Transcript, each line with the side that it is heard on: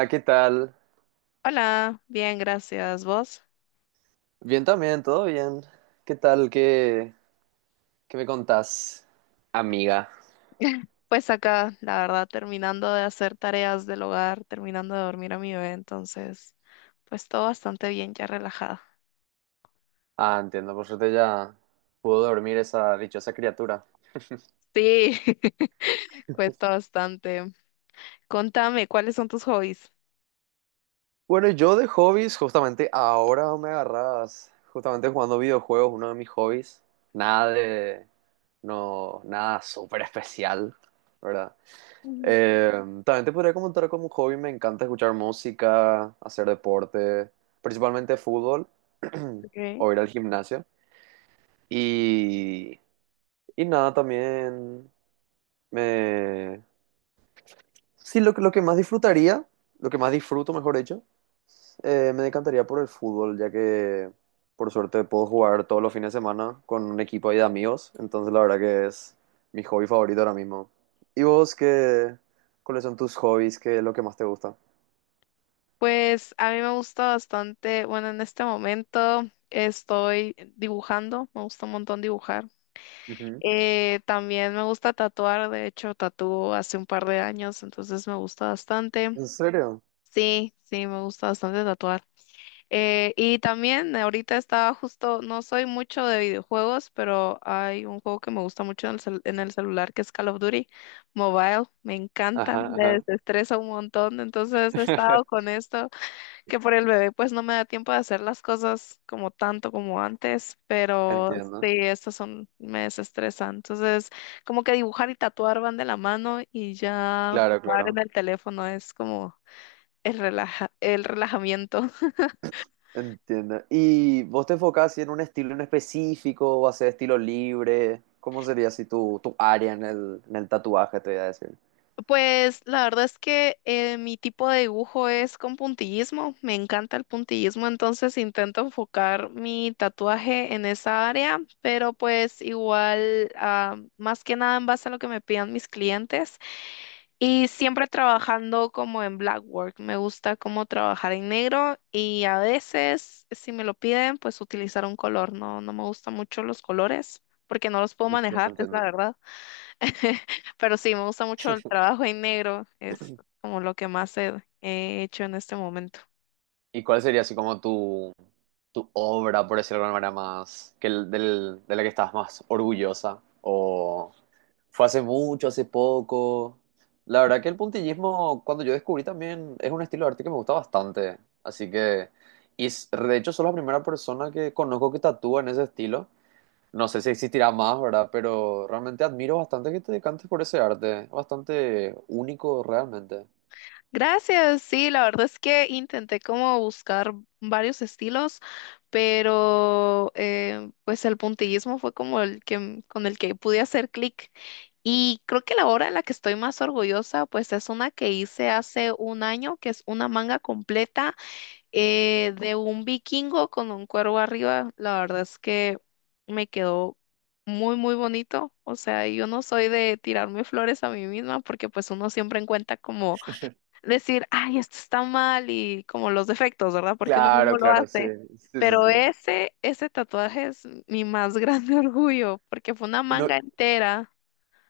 right: Hola, ¿qué tal?
left: Hola, bien, gracias. ¿Vos?
right: Bien también, todo bien. ¿Qué tal? Qué me contás, amiga?
left: Pues acá, la verdad, terminando de hacer tareas del hogar, terminando de dormir a mi bebé, entonces, pues todo bastante bien, ya relajada.
right: Ah, entiendo, por suerte ya pudo dormir esa dichosa criatura.
left: Sí, cuesta bastante. Contame, ¿cuáles son tus hobbies?
right: Bueno, yo de hobbies, justamente ahora me agarras, justamente jugando videojuegos, uno de mis hobbies. Nada de, no, nada súper especial, ¿verdad?
left: Mm.
right: Eh, también te podría comentar como un hobby, me encanta escuchar música, hacer deporte, principalmente fútbol
left: Okay.
right: o ir al gimnasio. Y, y nada, también me... Sí, lo que más disfrutaría, lo que más disfruto, mejor dicho, me decantaría por el fútbol, ya que por suerte puedo jugar todos los fines de semana con un equipo ahí de amigos, entonces la verdad que es mi hobby favorito ahora mismo. ¿Y vos qué, ¿cuáles son tus hobbies? ¿Qué es lo que más te gusta?
left: Pues a mí me gusta bastante, bueno, en este momento estoy dibujando, me gusta un montón dibujar.
right: Ujú.
left: También me gusta tatuar, de hecho, tatúo hace un par de años, entonces me gusta bastante.
right: ¿En serio?
left: Sí, sí, me gusta bastante tatuar. Y también ahorita estaba justo, no soy mucho de videojuegos, pero hay un juego que me gusta mucho en el celular que es Call of Duty Mobile. Me encanta,
right: Ajá,
left: me
right: ajá.
left: desestresa un montón. Entonces he estado con esto, que por el bebé pues no me da tiempo de hacer las cosas como tanto como antes, pero sí,
right: Entiendo.
left: estas son, me desestresan. Entonces como que dibujar y tatuar van de la mano y ya
right: Claro,
left: jugar en
right: claro.
left: el teléfono es como... El relajamiento.
right: Entiendo. ¿Y vos te enfocás así en un estilo en específico o haces estilo libre? ¿Cómo sería así tu, tu área en el tatuaje, te voy a decir?
left: Pues la verdad es que mi tipo de dibujo es con puntillismo. Me encanta el puntillismo, entonces intento enfocar mi tatuaje en esa área, pero pues igual, más que nada en base a lo que me pidan mis clientes y siempre trabajando como en black work. Me gusta como trabajar en negro y a veces, si me lo piden, pues utilizar un color. No, no me gustan mucho los colores porque no los puedo
right: Entiendo,
left: manejar, es la
right: entiendo.
left: verdad. Pero sí, me gusta mucho el trabajo en negro, es como lo que más he hecho en este momento.
right: ¿Y cuál sería así como tu obra, por decirlo de alguna manera, más, que el- del, de la que estás más orgullosa? ¿O fue hace mucho, hace poco? La verdad que el puntillismo, cuando yo descubrí también, es un estilo de arte que me gusta bastante. Así que, de hecho, soy la primera persona que conozco que tatúa en ese estilo. No sé si existirá más, ¿verdad? Pero realmente admiro bastante que te decantes por ese arte. Bastante único, realmente.
left: Gracias, sí, la verdad es que intenté como buscar varios estilos, pero pues el puntillismo fue como el que con el que pude hacer clic. Y creo que la obra en la que estoy más orgullosa, pues es una que hice hace un año, que es una manga completa. De un vikingo con un cuervo arriba, la verdad es que me quedó muy, muy bonito. O sea, yo no soy de tirarme flores a mí misma porque pues uno siempre encuentra como decir, ay, esto está mal y como los defectos, ¿verdad? Porque uno
right: Claro,
left: mismo lo
right: claro, sí.
left: hace.
right: Sí, sí,
left: Pero
right: sí.
left: ese tatuaje es mi más grande orgullo porque fue una
right: No,
left: manga entera.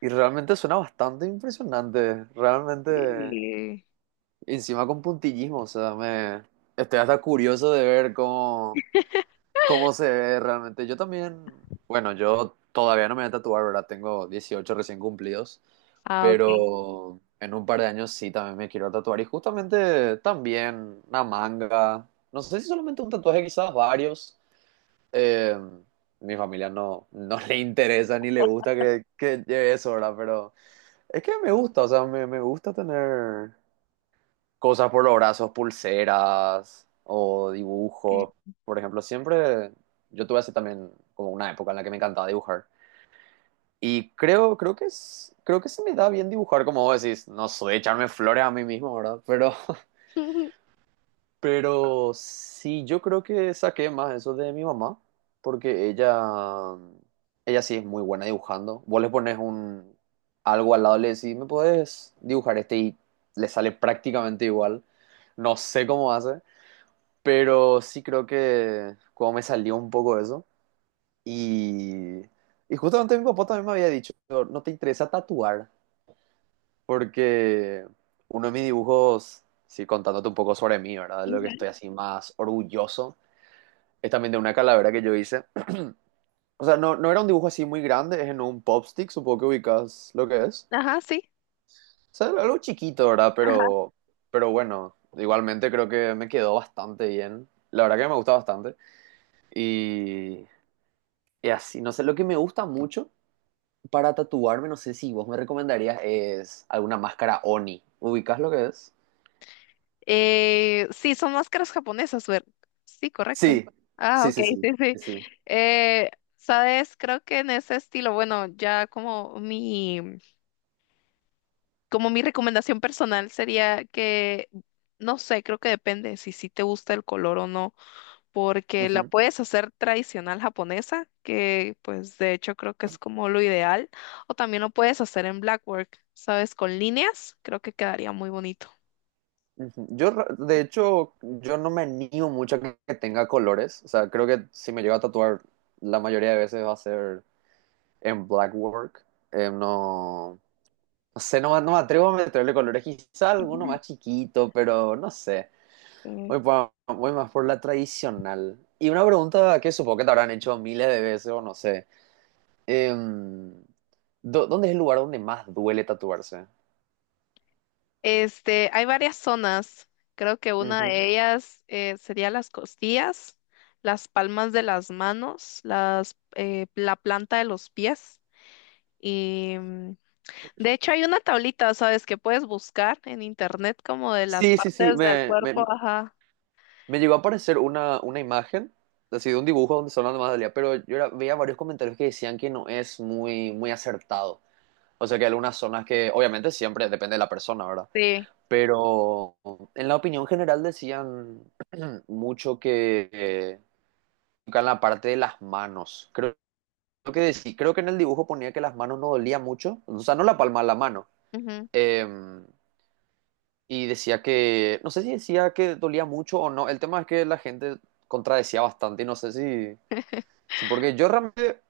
right: y realmente suena bastante impresionante. Realmente,
left: Y-
right: encima con puntillismo, o sea, me estoy hasta curioso de ver cómo se ve realmente. Yo también, bueno, yo todavía no me voy a tatuar, ¿verdad? Tengo 18 recién cumplidos,
left: Ah, ok.
right: pero en un par de años sí también me quiero tatuar y justamente también una manga. No sé si solamente un tatuaje, quizás varios. Eh, mi familia no le interesa ni le gusta que lleve eso, ¿verdad? Pero es que me gusta, o sea, me gusta tener cosas por los brazos, pulseras o
left: Eh,
right: dibujos. Por ejemplo, siempre yo tuve así también como una época en la que me encantaba dibujar. Y creo que se me da bien dibujar, como vos decís, no soy echarme flores a mí mismo, ¿verdad? Pero, pero sí, yo creo que saqué más eso de mi mamá, porque ella sí es muy buena dibujando. Vos le pones algo al lado, le decís, ¿me puedes dibujar este? Y le sale prácticamente igual. No sé cómo hace. Pero sí creo que como me salió un poco eso. Y, y justamente mi papá también me había dicho, no te interesa tatuar, porque uno de mis dibujos, sí, contándote un poco sobre mí, ¿verdad? Lo que estoy así más orgulloso, es también de una calavera que yo hice. O sea, no era un dibujo así muy grande, es en un pop stick, supongo que ubicas lo que es.
left: Ajá, sí.
right: O sea, algo chiquito, ¿verdad? Pero bueno, igualmente creo que me quedó bastante bien. La verdad que me gusta bastante. Y, Y así, no sé, lo que me gusta mucho para tatuarme, no sé si vos me recomendarías, es alguna máscara Oni. ¿Ubicás lo que es?
left: Sí, son máscaras japonesas, ver. Sí, correcto.
right: Sí,
left: Ah,
right: sí,
left: ok,
right: sí, sí,
left: sí, sí.
right: sí, sí.
left: Eh, sabes, creo que en ese estilo, bueno, ya como mi recomendación personal sería que, no sé, creo que depende si sí te gusta el color o no, porque la
right: Ujú,
left: puedes hacer tradicional japonesa, que pues de hecho creo que es como lo ideal, o también lo puedes hacer en blackwork, sabes, con líneas, creo que quedaría muy bonito.
right: ujú. Yo, de hecho, yo no me animo mucho a que tenga colores. O sea, creo que si me llego a tatuar, la mayoría de veces va a ser en black work. Eh, no, no sé, no, no me atrevo a meterle colores. Quizá alguno más chiquito, pero no sé.
left: Ujú.
right: Voy más por la tradicional. Y una pregunta que supongo que te habrán hecho miles de veces o no sé. Em, ¿Dónde es el lugar donde más duele tatuarse?
left: Hay varias zonas. Creo que una
right: Ujú.
left: de ellas sería las costillas, las palmas de las manos, la planta de los pies. Y de hecho hay una tablita, ¿sabes? Que puedes buscar en internet como de las
right: Sí, sí, sí.
left: partes del cuerpo. Ajá.
right: Me llegó a aparecer una imagen, así de un dibujo donde son las más dolía, pero veía varios comentarios que decían que no es muy, muy acertado. O sea, que hay algunas zonas que, obviamente, siempre depende de la persona, ¿verdad?
left: Sí.
right: Pero en la opinión general decían mucho que nunca en la parte de las manos. Creo que en el dibujo ponía que las manos no dolía mucho, o sea, no la palma, la mano.
left: Ujú.
right: Eh, y decía que, no sé si decía que dolía mucho o no. El tema es que la gente contradecía bastante y no sé si, o sea, porque yo realmente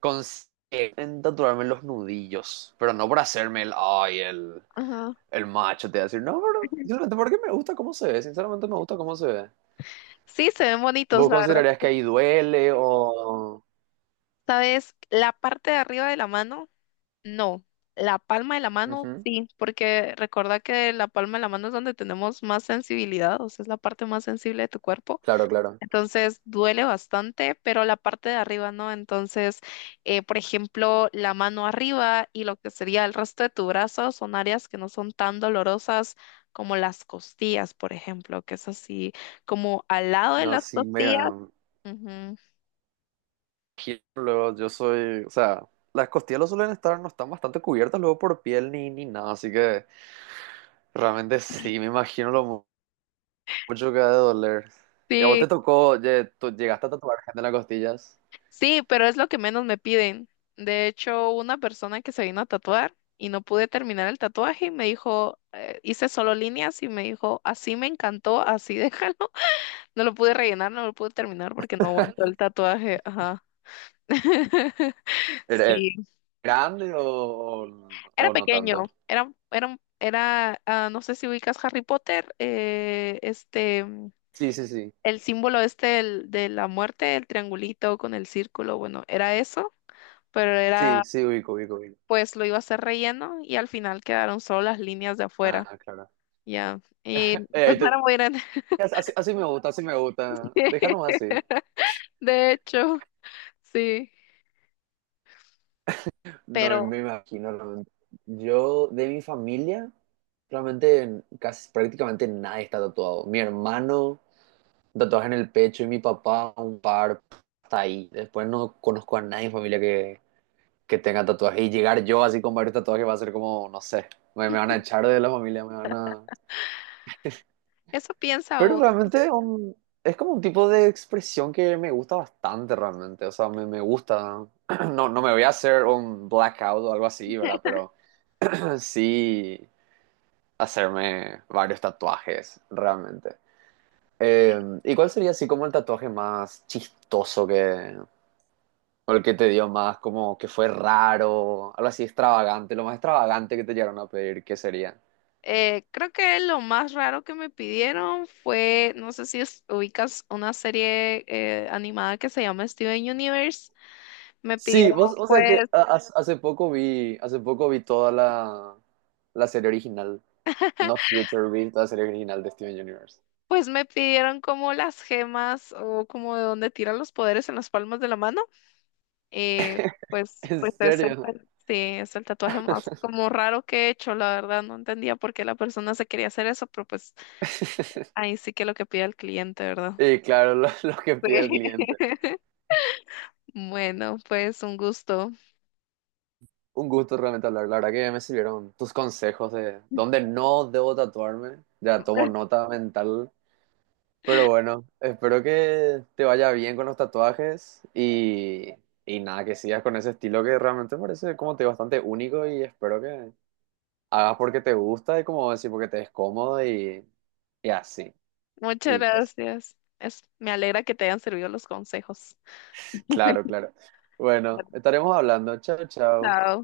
right: consigo en tatuarme los nudillos, pero no por hacerme
left: Ajá.
right: el macho, te voy a decir, no, pero simplemente porque me gusta cómo se ve, sinceramente me gusta cómo se ve.
left: Sí, se ven bonitos,
right: ¿Vos
left: la verdad.
right: considerarías que ahí duele o...?
left: ¿Sabes? La parte de arriba de la mano. No, la palma de la mano
right: Ujú,
left: sí, porque recuerda que la palma de la mano es donde tenemos más sensibilidad, o sea, es la parte más sensible de tu cuerpo.
right: claro, claro.
left: Entonces duele bastante, pero la parte de arriba no. Entonces, por ejemplo, la mano arriba y lo que sería el resto de tu brazo son áreas que no son tan dolorosas como las costillas, por ejemplo, que es así como al lado de
right: No,
left: las
right: sí, me
left: costillas. Ujú.
right: luego yo soy, o sea, las costillas lo suelen estar, no están bastante cubiertas luego por piel ni nada, así que realmente sí, me imagino mucho que ha de doler. ¿Y a vos
left: Sí.
right: te tocó, oye, tú llegaste a tatuar gente en las costillas?
left: Sí, pero es lo que menos me piden. De hecho, una persona que se vino a tatuar y no pude terminar el tatuaje y me dijo, hice solo líneas y me dijo, así me encantó, así déjalo. No lo pude rellenar, no lo pude terminar porque no aguantó el tatuaje. Ajá.
right: ¿Era
left: Sí,
right: grande o
left: era
right: no tanto?
left: pequeño, era, era, un- era, ah, no sé si ubicas Harry Potter,
right: Sí, sí, sí,
left: el símbolo este de la muerte, el triangulito con el círculo, bueno, era eso, pero
right: sí,
left: era
right: sí, ubico, ubico, ubico.
left: pues lo iba a hacer relleno y al final quedaron solo las líneas de afuera.
right: Ah, claro.
left: Ya. Y pues
right: Eh,
left: no era
right: te-
left: muy grande.
right: así, así me gusta, así me gusta. Déjanos así.
left: De hecho, sí.
right: No
left: Pero
right: me imagino, realmente. Yo, de mi familia, realmente casi prácticamente nadie está tatuado. Mi hermano, tatuaje en el pecho, y mi papá, un par, hasta ahí. Después no conozco a nadie en familia que tenga tatuaje. Y llegar yo así con varios tatuajes va a ser como, no sé, me van a echar de la familia, me van a...
left: eso piensa
right: Pero
left: uno.
right: realmente es como un tipo de expresión que me gusta bastante realmente. O sea, me gusta. No, no me voy a hacer un blackout o algo así, ¿verdad? Pero sí, hacerme varios tatuajes, realmente. ¿Y cuál sería así como el tatuaje más chistoso que... o el que te dio más como que fue raro, algo así extravagante, lo más extravagante que te llegaron a pedir, qué sería?
left: Creo que lo más raro que me pidieron fue, no sé si ubicas una serie animada que se llama Steven Universe. Me
right: Sí,
left: pidieron,
right: vos, o sea que
left: pues,
right: hace poco vi toda la, la serie original, No Future, vi toda la serie original de Steven Universe.
left: me pidieron como las gemas o como de dónde tiran los poderes en las palmas de la mano. Y pues,
right: ¿En
left: pues es el,
right: serio?
left: ta- sí, es el tatuaje más como raro que he hecho, la verdad. No entendía por qué la persona se quería hacer eso, pero pues ahí sí que lo que pide el cliente, ¿verdad?
right: Y claro, lo que
left: Sí.
right: pide el cliente.
left: Bueno, pues un gusto.
right: Un gusto realmente hablar. La verdad que me sirvieron tus consejos de dónde no debo tatuarme. Ya tomo nota mental. Pero bueno, espero que te vaya bien con los tatuajes y nada, que sigas con ese estilo que realmente me parece como te digo, bastante único y espero que hagas porque te gusta y como decir porque te es cómodo y así.
left: Muchas
right: Y es,
left: gracias. Me alegra que te hayan servido los consejos.
right: claro, claro. Bueno, estaremos hablando. Chao, chao.
left: Chao.